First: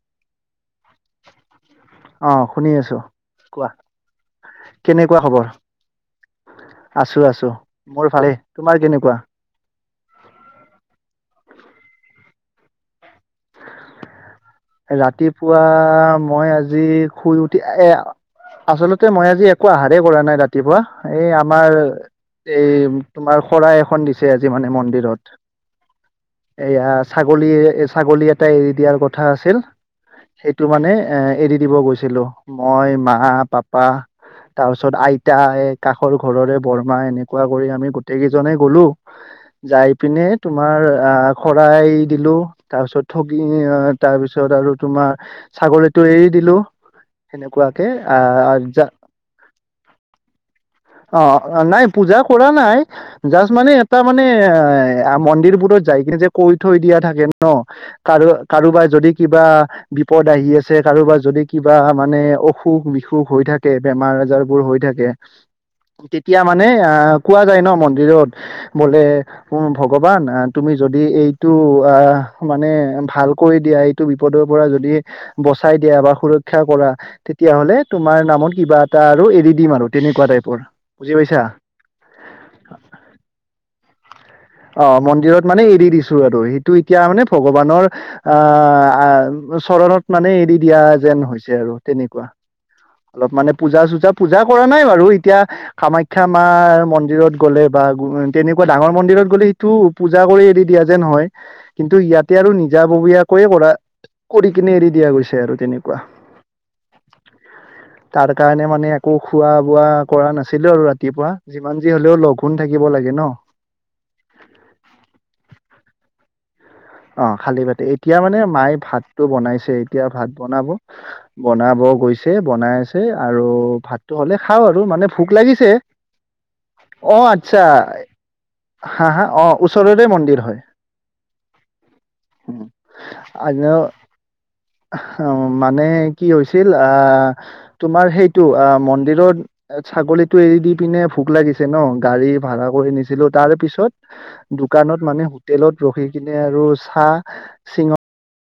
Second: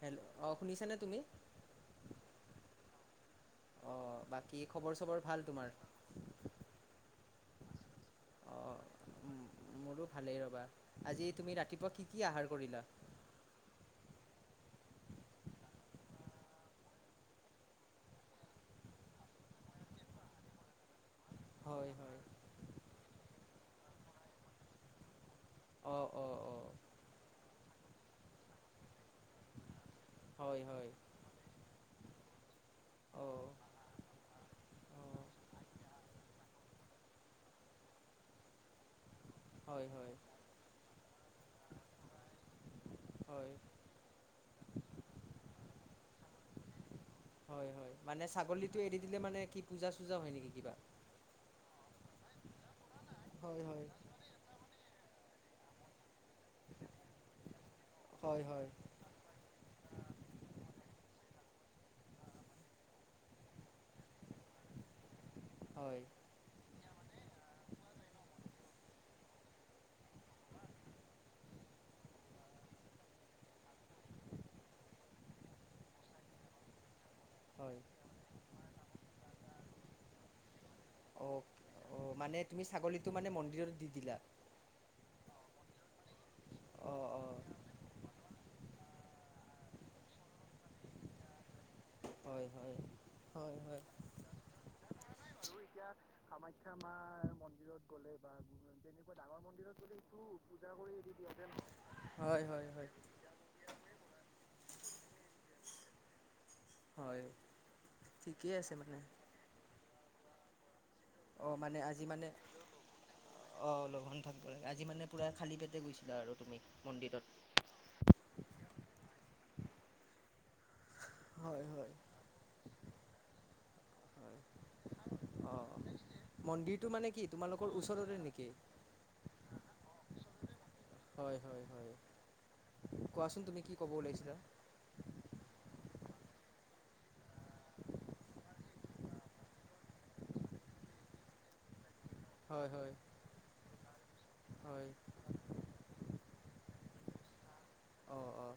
Hello অ শুনিছানে তুমি অহ শুনি আছো কোৱা অঁ বাকী খবৰ চবৰ কেনেকোৱা ভাল খবৰ তোমাৰ আছো আছো মোৰ ভালেই অঁ তোমাৰ কেনেকোৱা মোৰো ভালেই ৰবা আজি তুমি ৰাতিপুৱা কি কি আহাৰ কৰিলা? ৰাতিপুৱা মই আজি শুই উঠি এ আচলতে মই আজি একো আহাৰেই কৰা নাই ৰাতিপুৱা এই আমাৰ হয় হয় এই তোমাৰ শৰাই এখন দিছে আজি মানে মন্দিৰত অঁ অঁ অঁ এয়া ছাগলী ছাগলী এটা এৰি দিয়াৰ কথা আছিল হয় সেইটো মানে হয় এৰি দিব গৈছিলো মই মা অঁ পাপা তাৰপিছত অঁ আইতা এ কাষৰ ঘৰৰে বৰমা এনেকোৱা কৰি আমি গোটেই কেইজনে গ'লো হয় যাই হয় পিনে তোমাৰ আ শৰাই দিলো তাৰপিছত ঠগি হয় তাৰপিছত আৰু তোমাৰ ছাগলীতো এৰি দিলো। হয় সেনেকুৱাকে হয় মানে আহ ছাগলীটো এৰি দিলে মানে কি পূজা চুজা হয় নেকি কিবা? অ নাই পূজা কৰা নাই জাষ্ট হয় মানে হয় এটা মানে এ আম বোৰত যাই কিনে যে কৈ থৈ দিয়া থাকে ন কাৰো হয় হয় কাৰোবাৰ যদি কিবা বিপদ আহি আছে কাৰোবাৰ যদি কিবা মানে অসুখ বিসুখ হৈ থাকে বে বেমাৰ আজাৰ বোৰ হৈ থাকে হয় তেতিয়া মানে আ কোৱা যায় ন মন্দিৰত বোলে উ ভগৱান তুমি যদি এইটো অ মানে ভালকৈ দিয়া এইটো বিপদৰ পৰা যদি বচাই দিয়া বা সুৰক্ষা কৰা তেতিয়া হয় হ'লে তোমাৰ নামত কিবা এটা আৰু এৰি দিম আৰু তেনেকোৱা টাইপৰ বুজি অ পাইছা অ মানে তুমি ছাগলীতটো মানে মন্দিৰত দি দিলা অ মন্দিৰত মানে এৰি দিছো আৰু সেইটো অঁ এতিয়া মানে অঁ ভগৱানৰ আহ চৰণত মানে এৰি দিয়া যেন হৈছে আৰু তেনেকোৱা হয় হয় অলপ মানে হয় পূজা হয় চুজা পূজা কৰা নাই বাৰু এতিয়া কামাখ্যা মাৰ মন্দিৰত গ'লে বা গু উ তেনেকোৱা ডাঙৰ মন্দিৰত ছাগলীটো পূজা কৰি এৰি দিয়া যেন হয় কিন্তু ইয়াতে হয় আৰু হয় হয় নিজাববীয়াকৈয়ে কৰা কৰি কিনে এৰি দিয়া গৈছে আৰু তেনে কোৱা হয় তাৰ ঠিকেই কাৰণে আছে মানে একো খোৱা বোৱা কৰা নাই আছিলো আৰু ৰাতিপুৱা অ মানে যিমান যি আজি হলেও মানে লঘোণ থাকিব লাগে ন অ লঘোণ থাকিব লাগে আজি মানে পুৰা খালি পেটে গৈছিলা আৰু তুমি অ মন্দিৰত খালী পেটে এতিয়া মানে মায়ে ভাতটো বনাইছে এতিয়া ভাত বনাব [unintelligible] বনাব গৈছে বনাই আছে আৰু ভাতটো হ'লে হয় খাও আৰু মানে ভোক অ লাগিছে। মন্দিৰটো মানে অ কি আচ্ছা, তোমালোকৰ ওচৰতে নেকি হা হা অ ওচৰৰে মন্দিৰ হয়। হয় হয় হয়। উম কোৱাচোন তুমি আৰু কি ক'ব ওলাইছিলা উম মানে মানে কি হৈছিল তোমাৰ সেইটো মন্দিৰত ছাগলীটো এৰি দি পি পিনে ভোক লাগিছে ন। গাড়ী হয় ভাড়া কৰি হয় নিছিলো তাৰে পিছত হয় দোকানত মানে হোটেলত ৰখি কি টো চাহ শিঙৰ অ অ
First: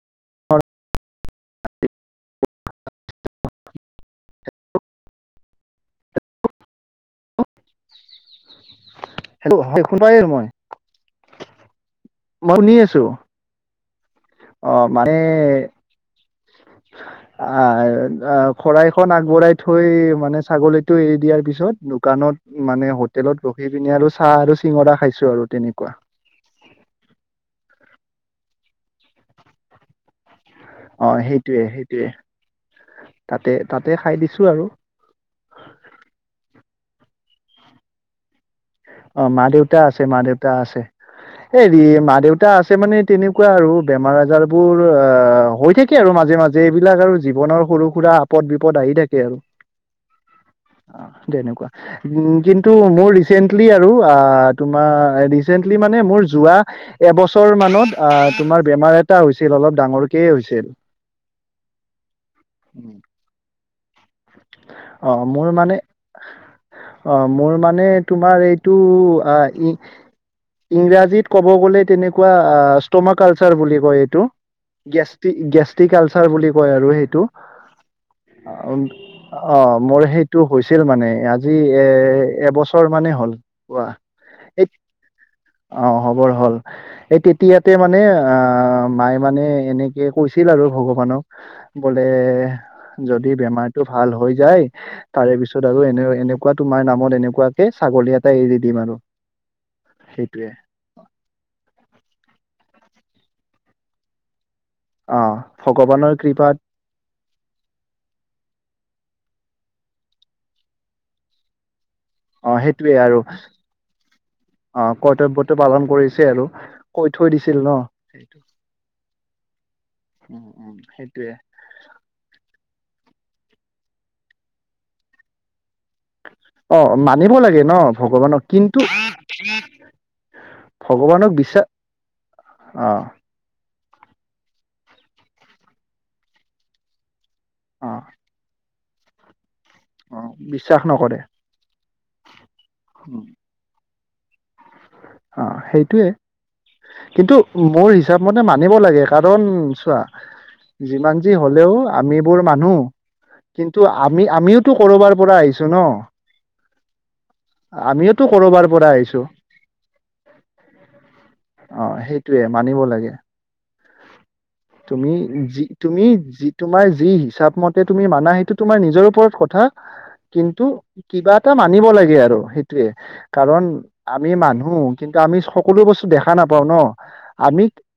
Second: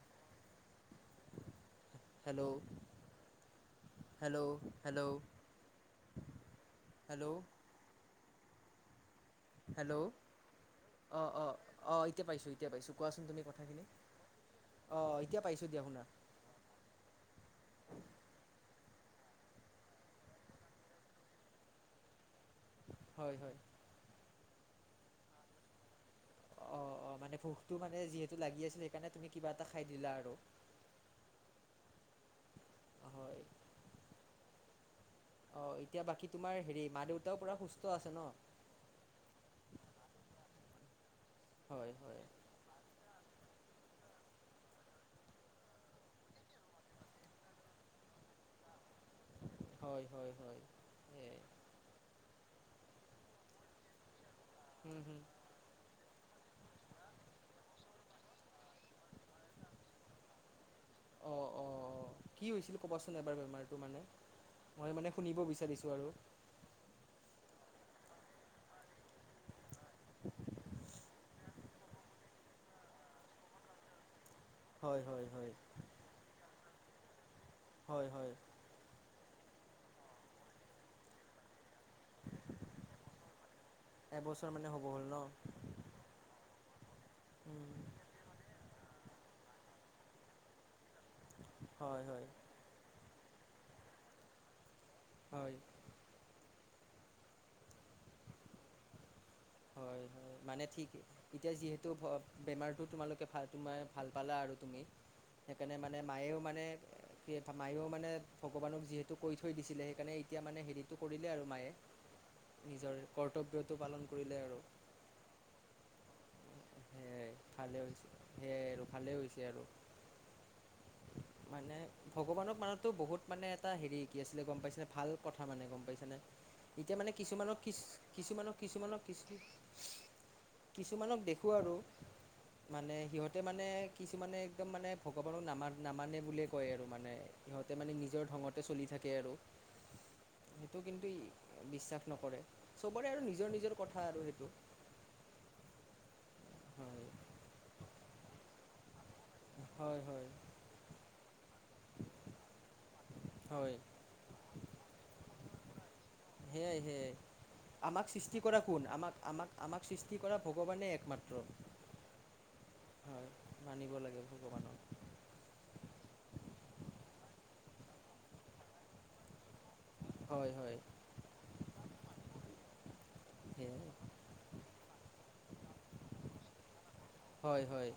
hello! Hello! Hello! Hello! [unintelligible] Hello! কোনোবাই মই অ অ অ এতিয়া পাইছো মই এতিয়া শুনি পাইছো আছো কোৱাচোন তুমি কথাখিনি? অ মানে এতিয়া পাইছোঁ দিয়া শুনা আহ খৰাই খন আগবঢ়াই থৈ মানে ছাগলীটো এৰি দিয়াৰ পিছত দোকানত মানে হয় হোটেলত হয় ৰখি পিনে আৰু চাহ আৰু চিঙৰা খাইছো আৰু তেনেকুৱা। অ অ মানে ভোকটো মানে যিহেতু লাগি আছিল সেইকাৰণে তুমি কিবা এটা খাই দিলা আৰু। অ সেইটোৱে সেইটোৱে, হয় তাতে তাতে খাই দিছো আৰু। অ এতিয়া বাকী তোমাৰ হেৰি মা -দেউতাও পুৰা সুস্থ আছে ন? অ মা -দেউতা আছে মা দেউতা আছে হেৰি হয় মা হয় -দেউতা আছে মানে তেনে কোৱা আৰু বেমাৰ আজাৰবোৰ হৈ থাকে আৰু মাজে মাজে এইবিলাক আৰু জীৱনৰ সৰু সুৰা বিপদ আহি থাকে আৰু হয় হয় হয় এ তেনেকুৱা উম কিন্তু মোৰ ৰিছেণ্টলি আৰু আ হুম হুম তোমাৰ ৰিছেণ্টলি মানে মোৰ যোৱা এবছৰ মানত আহ তোমাৰ বেমাৰ এটা হৈছিল অলপ ডাঙৰকে হৈছিল। অ অ অ কি হৈছিল কবাচোন এবাৰ বেমাৰটো মানে। মই মানে অ শুনিব মোৰ মানে, বিচাৰিছোঁ আৰু অ মোৰ মানে তোমাৰ এইটো আ ই ইংৰাজীত ক'ব গলে তেনেকুৱা ষ্টম কালচাৰ বুলি কয় এইটো। হয় হয় গেষ্টিক হয় গেষ্টিক আলচাৰ বুলি কয় আৰু সেইটো। হয় হয়। অ মোৰ সেইটো হৈছিল মানে আজি এ এবছৰ মানেই হ'ল পোৱা এবছৰ এই মানে হ'ব হ'ল ন অ হবৰ হ'ল, এই তেতিয়াতে উম মানে আহ মায়ে মানে এনেকে কৈছিল আৰু ভগৱানক বোলে হয় হয় যদি বেমাৰটো ভাল হৈ যায়, তাৰে হয় পিছত আৰু এনে এনে কোৱা তোমাৰ নামত এনেকুৱাকে ছাগলী এটা এৰি দিম আৰু। হয় হয় সেইটোয়ে মানে ঠিক এতিয়া যিহেতু বেমাৰ টো তোমালোকে ভাল তোমাৰ ভাল পালে আৰু। তুমি অ সেইকাৰণে মানে ভগৱানৰ মায়েও কৃপাত মানে কি মায়েও মানে ভগৱানক যিহেতু কৈ থৈ দিছিলে সেইকাৰণে এতিয়া মানে হেৰিটো কৰিলে আৰু মায়ে অ সেইটোয়ে নিজৰ আৰু কৰ্তব্যটো পালন। কৰিলে আৰু অ কৰ্তব্যটো পালন কৰিছে আৰু। কৈ থৈ সেইয়াই দিছিল ভালে ন হৈছে সেইটো সেয়াই আৰু ভালে হৈছে আৰু। উম উম সেইটোয়ে মানে ভগৱানক মানত টো বহুত মানে এটা হেৰি কি আছিলে গম পাইছেনে ভাল কথা মানে গম পাইছেনে? অ এতিয়া মানে মানিব কিছুমানৰ লাগে ন কিছ ভগৱানক কিছুমানৰ কিন্তু কিছুমানক কিছ কিছুমানক ভগৱানক দেখো বিশ্বাস আৰু অ মানে সিহঁতে মানে কিছুমানে একদম মানে ভগৱানক নামা নামানে বুলিয়ে কয় আৰু মানে। সিহঁতে অ মানে নিজৰ ঢঙতে চলি থাকে আৰু। সেইটো বিশ্বাস কিন্তু নকৰে বিশ্বাস নকৰে, চবৰে আৰু নিজৰ নিজৰ কথ [unintelligible] অ সেইটোয়ে কিন্তু মোৰ হিচাপ মতে মানিব লাগে। কাৰণ চোৱা হয় হয় যিমান যি হলেও আমিবোৰ মানুহ হয় কিন্তু আমি আমিওটো কৰবাৰ পৰা আহিছো ন। সেয়াহে আমাক আমিওতো সৃষ্টি কৰা কৰবাৰ কোন পৰা আমাক আহিছো আমাক আমাক সৃষ্টি কৰা ভগৱানে একমাত্ৰ অ সেইটোয়ে মানিব লাগে হয় মানিব লাগে ভগৱান। তুমি যি তুমি তোমাৰ যি হিচাপ মতে তুমি মানা সেইটো তোমাৰ নিজৰ ওপৰত কথা। হয় কিন্তু হয় কিবা এটা মানিব লাগিব গে আৰু সেইটোৱে কাৰণ সেয়াই আমি মানুহ কিন্তু আমি সকলো বস্তু দেখা নাপাওঁ ন। হয় আমি হয়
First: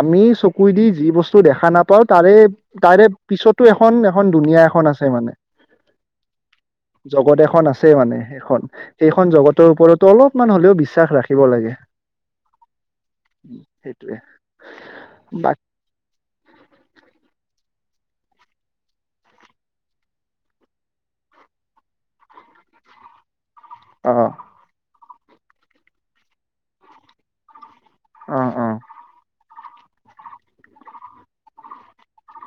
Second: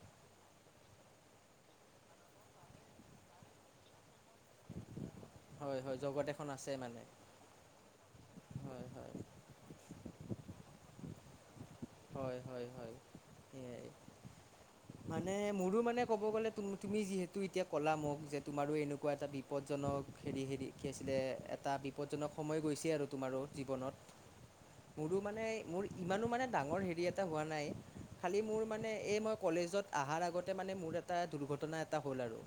আমি চ- কুই দি যি বস্তু দেখা নাপাও তাৰে তাৰে পিছতো এখন এখন ধুনীয়া এখন আছে- ছে মানে হয় হয় জগত এখন আছে মানে জগত এখন আছে মানে সেইখন হয় খন হয় সেইখন জগতৰ ওপৰতো অলপমান হলেও বিশ্বাস ৰাখিব লাগে। হয় হয় হয় সেয়াই সেইটোৱে মানে নে বাক মোৰো মানে ক'ব গ'লে তুমি যিহেতু এতি- এতিয়া ক'লা মোক যে তোমাৰো এনেকুৱা এটা বিপদজনক হেৰি হেৰি কি আছিলে এটা বিপদজনক সময়ত গৈছে আৰু তোমাৰো জীৱনত অ মোৰো মানে মোৰ ইমানো মানে ডাঙৰ হেৰি এটা হোৱা নাই। খালি অ মোৰ অ মানে এই মই কলেজত অহাৰ আগতে মানে মোৰ এটা দুৰ্ঘটনা এটা হ'ল আৰু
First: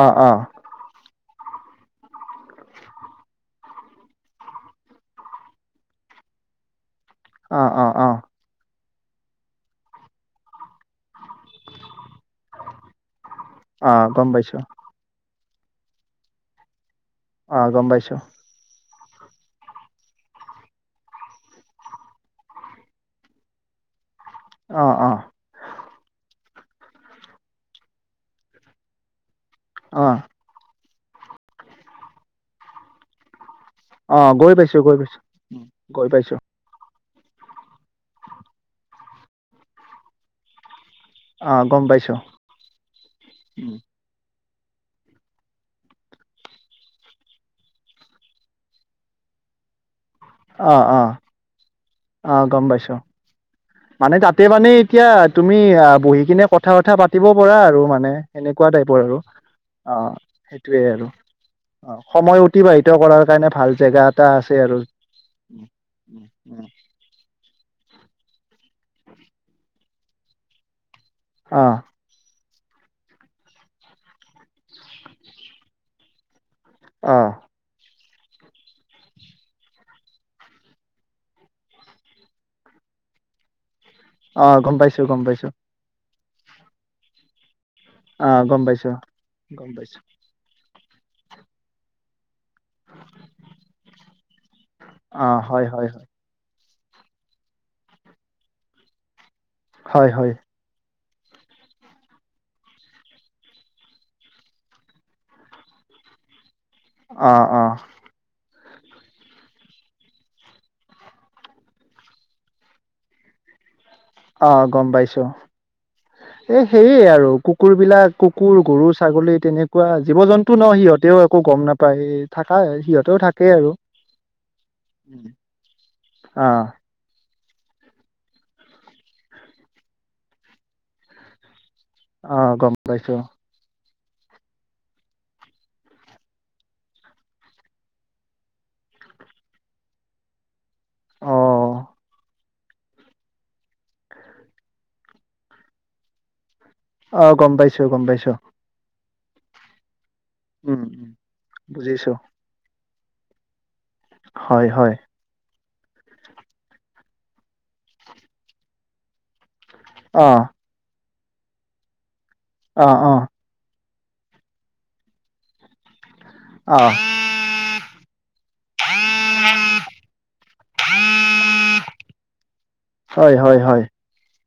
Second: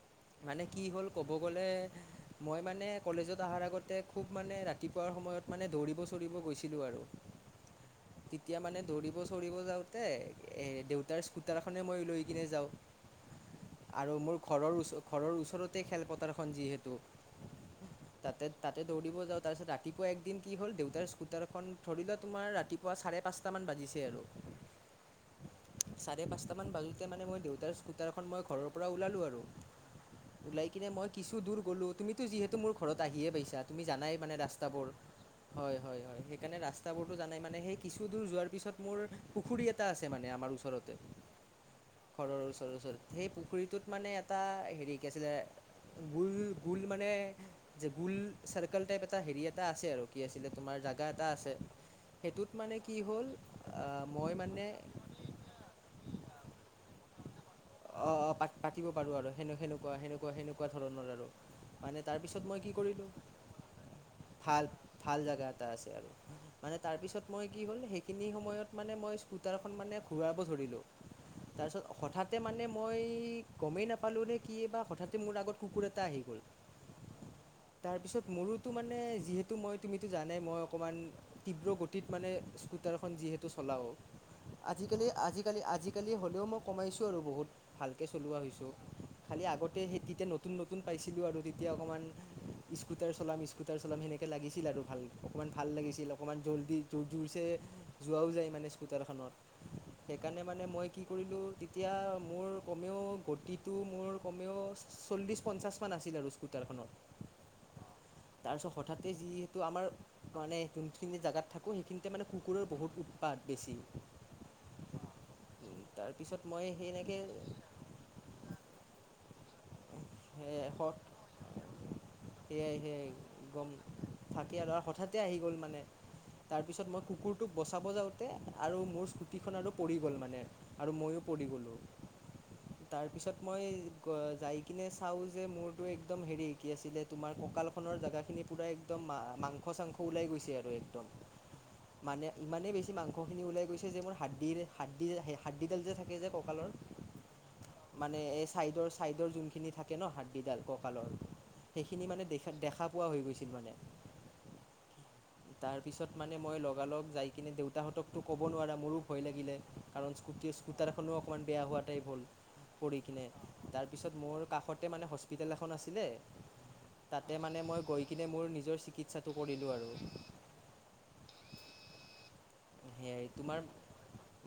অ অ মানে কি হ'ল ক'ব গ'লে মই মানে কলেজত অহাৰ আগতে খুব মানে ৰাতিপুৱাৰ সময়ত মানে দৌৰিব চৰিব গৈছিলোঁ আৰু। অ অ অ তেতিয়া মানে দৌৰিব চৰিব যাওঁতে এ দেউ- স্কুটাৰখনে মই লৈ কিনে যাওঁ অ আৰু গম মোৰ পাইছো ঘৰৰ ওচ ঘৰৰ ওচৰতে খেলপথাৰখন যিহেতু অ গম পাইছো তাতে তাতে দৌৰ দিব যাওঁ তাৰপিছত ৰাতিপুৱা একদিন কি হ'ল দেউতাৰ স্কুটাৰখন ধৰিলেও তোমাৰ ৰাতি পুৱা চাৰে পাঁচটামান বাজিছে আৰু অহ অহ এটামান বাজোতে মানে মই দেউতাৰ স্কুটাৰখন মই ঘৰৰ পৰা ওলালোঁ আৰু অহ ওলাই কিনে মই কিছু দূৰ গলো তুমি যিহেতো মূৰ ঘৰত আহিয়ে পাইছা। তুমি জানাই অ মানে গৈ পাইছো ৰাস্তাবোৰ গৈ পাইছো হয় হয় গৈ হয় পাইছো সেইকাৰণে ৰাস্তাবোৰো জানাই মানে সেই কিছু দূৰ যোৱাৰ পিছত মোৰ পুখুৰী এটা আছে মানে আমাৰ ওচৰতে অ গম পাইছো ঘৰৰ ওচৰৰ ওচৰত সেই উম, পুখুৰীটোত মানে এটা হেৰি কি আছিলে। শুল শুল মানে যে শুল চাৰ্কোল টাইপ এটা হেৰি এটা আছে আৰু কি আছিলে তোমাৰ অ', জাগা অ', এটা আছে অ', সেইটোত গম মানে পাইছো কি হ'ল মানে তাতে মানে এতিয়া তুমি বহি কিনে কথা বতা পা পৰা আৰু মানে এনেকুৱা পাতিব তাইপৰ পাৰোঁ আৰু সেনে সেনেকুৱা অহ সেনেকুৱা সেইটো আৰু সময় তাত মই কি অতিবাহিত কৰিলো কৰাৰ কাৰণে ভাল জেগা এটা আছে ভাল আৰু ভাল জাগা উম, এটা আছে আৰু উম, উম। মানে তাৰপিছত মই কি হ'ল সেইখিনি সময়ত মানে মই স্কুটাৰখন মানে ঘূৰাব ধৰিলোঁ অ', তাৰপিছত হঠাৎ মানে মই গমেই নাপালো নে কি বা হঠাতে মোৰ আগত কুকুৰ এটা আহি গ'ল। অহ তাৰপিছত মোৰোতো মানে যিহেতু মই তুমিতো জানে মই অকণমান তীব্ৰ গতিত মানে স্কি স্কুটাৰখন যিহেতু চলাওঁ অ গম পাইছো আজিকালি গম পাইছো আজিকালি আজিকালি হ'লেও মই কমাইছোঁ আৰু বহুত ভালকৈ চলোৱা অ', গম হৈছোঁ পাইছো খালি গম আগতে পাইছো সেই তেতিয়া নতুন নতুন নতুন পাইছিলো আৰু তেতিয়া অকণমান স্কুটাৰ চলাম স্কুটাৰ চলাম সেনেকৈ লাগিছিল আৰু ভাল অ', অকণমান হয় ভাল হয় হয় লাগিছিল অকণমান জল্দি। জোৰছে যোৱাও যায় মানে স্কুটাৰখনত হয় হয় সেইকাৰণে মানে মই কি কৰিলোঁ। তেতিয়া মোৰ কমেও গতিটো মোৰ কমেও চল্লিছ পঞ্চাছ মান আছিল আৰু স্কুটাৰখনত। অহ অহ। তাৰপিছত হঠাতে যিহেতু আমাৰ মানে যোনখিনি জেগাত থাকোঁ সেইখিনিতে মানে কুকুৰৰ বহুত উৎপাদ। বেছি। আহ গম পাইছো। তাৰপিছত এই মই সেয়ে সেনেকৈ আৰু কুকুৰ বিলাক কুকুৰ গৰু ছাগলী এ। এনেকুৱা জীৱ জন্তু ন হত সিহঁতেও একো গম নাপায় থাকা সিহঁতেও থাকেই আৰু। থাকি আৰু হঠাতে উম। আহি গ'ল মানে আহ তাৰপিছত মই কুকুৰ। তোক বচাব যাওঁতে আৰু মোৰ স্কুটিখন আৰু পৰি গ'ল মানে আৰু ময়ো পৰি গ'লোঁ। অ গম পাইছো। বচাই যায়। কিহে চাউল যে মোৰতো একদম হেৰি শিকি আছিলে তোমাৰ কঁকালখনৰ জেগা খিনি পুৰা একদমা মাংস। মাংস শচাংখ ওলাই গৈছে আৰু একদম অ মানে। ইমানেই বেছি মাংসখিনি ওলাই গৈছে যে মোৰ হাডিৰ হাডি যে যে থাকে যে কঁকালৰ। আহ গম পাইছো গম মানে পাইছো। এই ছাইডৰ ছাইডৰ যোনখিনি থাকে ন হাডিডাল উম উম কঁকালৰ সেইখিনি বুজিছো মানে দেখা দেখা। পোৱা হৈ গৈছিল মানে। হয় হয়। তাৰপিছত মানে মই লগালগ যাই কিনে দেউতাহঁতকতো ক'ব নোৱাৰা মোৰো ভয় লাগিলে। আৰু অ স্কট স্কুটাৰখনো অকণমান বেয়া হোৱাটাই হ'ল অ পৰি অ কিনে তাৰপিছত মোৰ। কাষতে মানে হস্পিতেল এখন আছিলে অ তাতে মানে মই গৈ কিনে মোৰ নিজৰ। চিকিৎসাটো কৰিলোঁ আৰু। সেয়াই হয় হয় তোমাৰ হয়।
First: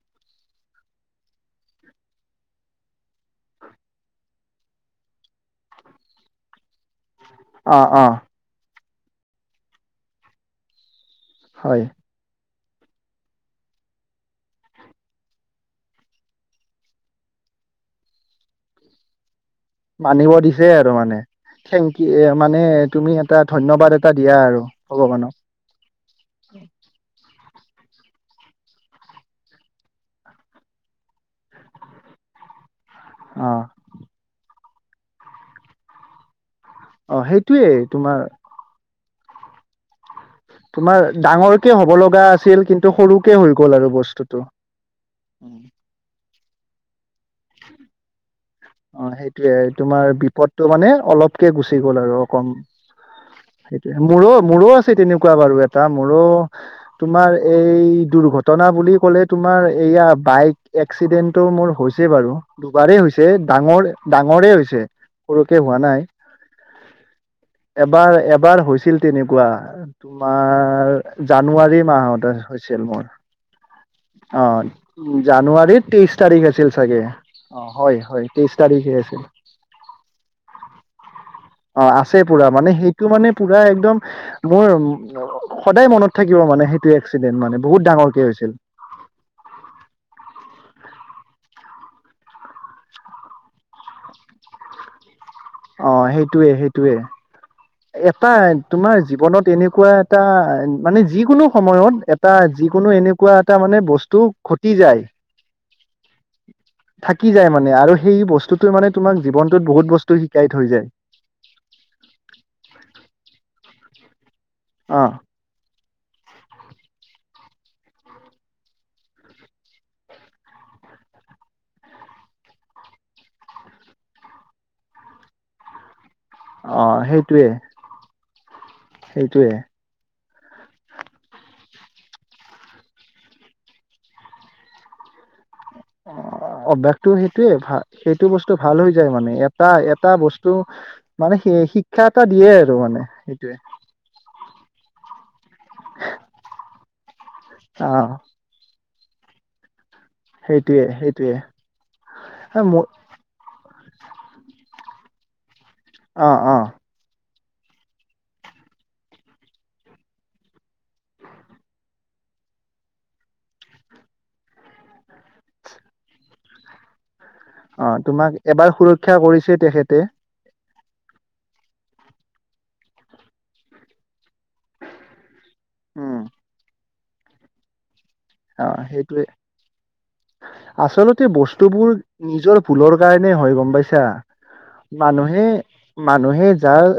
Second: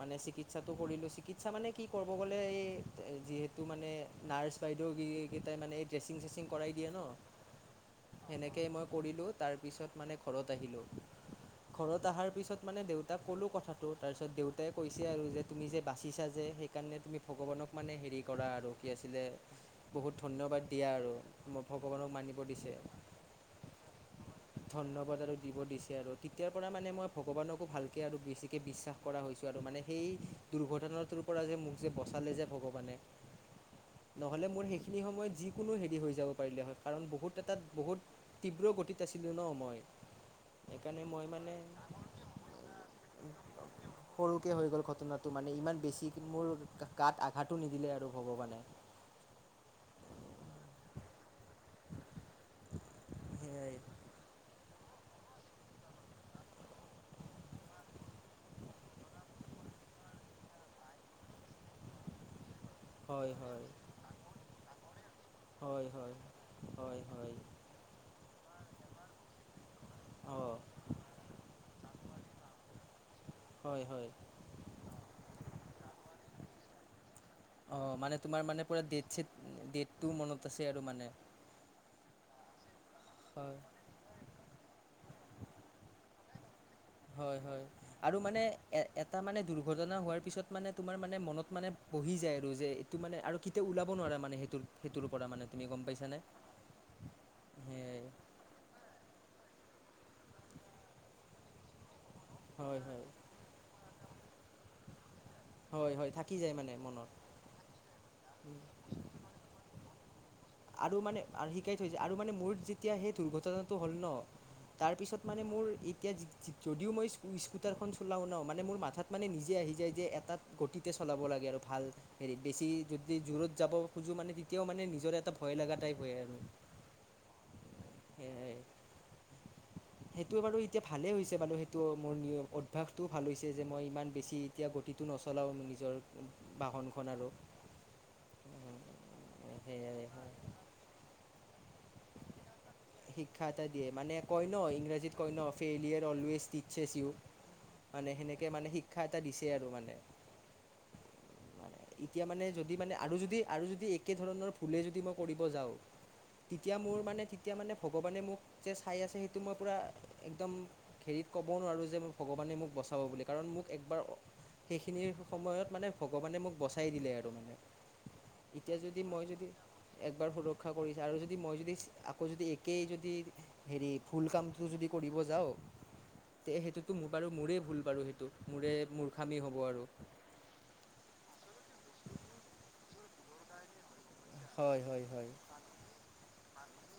মানে চিকিৎসাটো কৰিলো চিকিৎসা মানে কি কৰিব গ'লে এই যিহেতু মানে নাৰ্ছ বাইদেউ। এইকেইটা মানে এই ড্ৰেছিং চেচিং কৰাই দিয়ে ন। অ অ। কৰিলো তাৰপিছত মানে ঘৰত আহিলো হয় ঘৰত অহাৰ পিছত দেউ। তাক ক'লো কথাটো তাৰপিছত দেউতাই কৈছে আৰু যে তুমি যে বাচিছা যে সেইকাৰণে তুমি ভগৱানক মানে হে। ৰি কৰা আৰু কি আছিলে। বহুত মানিব ধন্যবাদ দিছে দিয়া আৰু মানে মোক থেংক ভগৱানক ইউ মানিব মানে দিছে তুমি এটা ধন্যবাদ এটা দিয়া। আৰু ধন্যবাদ ভগৱানক আৰু দিব দিছে আৰু তেতিয়াৰ পৰা মানে মই ভগৱানকো ভাল। এতিয়া আৰু বেছিকৈ বিশ্বাস কৰা হৈছো আৰু মানে সেই দুৰ্ঘটনাটোৰ পৰা যে মোক যে বচালে যে ভগৱানে। অ নহলে মোৰ সেইখিনি সময়ত যিকোনো হেৰি হৈ যাব। পাৰিলে হয় কাৰণ অ বহুত এটা সেইটোয়ে বহুত তোমাৰ তীব্ৰ গতিত আছিলো ন মই। তোমাৰ সেইকাৰণে ডাঙৰকে হ'ব লগা আছিল কিন্তু। সৰুকে হৈ গ'ল আৰু বস্তুটো সৰুকে হৈ গ'ল ঘটনাটো মানে উম ইমান বেছি মোৰ। গাত আঘাতটো নিদিলে আৰু ভগৱানে। পদটো মানে অলপকে গুচি গ'ল আৰু অকম সেয়াই সেইটোয়ে মোৰো মোৰো আ। ছিল তেনেকোৱা বাৰু এটা মোৰো তোমাৰ এই দুৰ্ঘটনা বুলি ক'লে তোমাৰ। এয়া বাইক এক্সিডেন্টটো মোৰ হৈছেই বাৰু। দুবাৰেই হৈছে হয় হয় ডাঙৰ ডাঙৰে হৈছে সৰুকে হোৱা হয় নাই। হয় হয় হয় এবাৰ এ। বাৰ হৈছিল তেনেকোৱা অঁ তোমাৰ জানুৱাৰী মাহত হৈছিল মোৰ। হয় হয় অ জানুৱাৰীৰ তেইশ তাৰিখ আছিল চাগে। অ হয় মানে হয় তোমাৰ তেইশ মানে পুৰা তাৰিখে ডেট আছিল চেট ডেটতো মনত আছে আৰু মানে। অ আছে পুৰা মানে সেইটো মানে হয় পুৰা একদম মোৰ সদায় মনত থাকিব মানে সেই। হয় হয় আৰু মানে এ এটা মানে দুৰ্ঘটনা হোৱাৰ পিছত মানে তোমাৰ মানে মনত। মানে বহি যায় আৰু যে এইটো মানে আৰু কেতিয়াও ওলাব নোৱা মানে সেইটোৰ সেইটোৰ পৰা মানে। তুমি গম অ পাইছানে সেইটোৱে সেইটোৱে সেয়াই এটা তোমাৰ জীৱনত এনেকোৱা এটা মানে যিকোনো সময়ত এটা হয় যিকোনো হয় এনেকোৱা এটা মানে বস্তু ঘতি যায়। হয় হয় থাকি যায় মানে মনত এই বস্তুটোৱে মানে তোমাক জীৱনটোত বহুত বস্তু শিকাই থৈ যায় আৰু মানে শিকাই থৈছে আৰু মানে মোৰ যেতিয়া সেই দুৰ্ঘটনাটো হ'ল ন তাৰ অ পিছত মানে মোৰ ই এতিয়া যদিও মই স্কুটাৰখন চলাও ন মানে মোৰ মাথাত মানে নিজে আহি যায় যে এটা গতিতে চলাব লাগে আৰু ভাল হেৰি বেছি যদি দূৰত যাব খোজো মানে তেতিয়াও মানে নিজৰ এটা ভয় লগা টাইপ হয় আৰু অ সেইটোৱে সেইটোৱে সেইটো বাৰু এতিয়া ভালে হৈছে বাৰু সেইটো মোৰ অভ্যাসটোও ভাল হৈছে যে মই ইমান বেছি এতিয়া গতি নচলাও মে অ অভ্যাসটো সেইটোয়ে ভা সেইটো বস্তু ভাল হৈ যায় মানে এটা সেয়াই এটা বস্তু মানে সেই শিক্ষা এটা দিয়ে আৰু মানে শিক্ষা সেইটোৱে এটা দিয়ে মানে কই ন ইংৰাজীত কই ন ফেইলাৰ অলৱেজ টিছেছ ইউ অ মানে সেনেকে মানে শিক্ষা এটা দিছে আৰু মানে সেইটোৱে সেইটোৱে এতিয়া মানে যদি মোৰ মানে আৰু যদি আৰু যদি একে ধৰণৰ ভুলে যদি মই কৰিব যাওঁ অ অ তেতিয়া মোৰ মানে তেতিয়া মানে ভগৱানে মোক যে চাই আছে সেইটো মই পুৰা একদম হেৰিত ক'ব নোৱাৰোঁ যে ভগৱানে মোক বচাব বুলি কাৰণ মোক একবাৰ সেইখিনি সময়ত মানে ভগৱানে মোক বচাই দিলে আৰু মানে অ তোমাক এবাৰ সুৰক্ষা কৰিছে তেখেতে ৰক্ষা কৰিছে আৰু যদি মই যদি আকৌ যদি একেই যদি হেৰি ভুল কামটো যদি কৰিব যাওঁ উম তে সেইটোতো মোৰ বাৰু মোৰেই ভুল বাৰু সেইটো অ মোৰে সেইটোৱে মূৰ্খামি হ'ব আৰু তোৰ ভোল নিজৰ ভুলৰ কাৰণে হয় গম পাইছা হয় হয় হয় মানুহে মানুহে যাৰ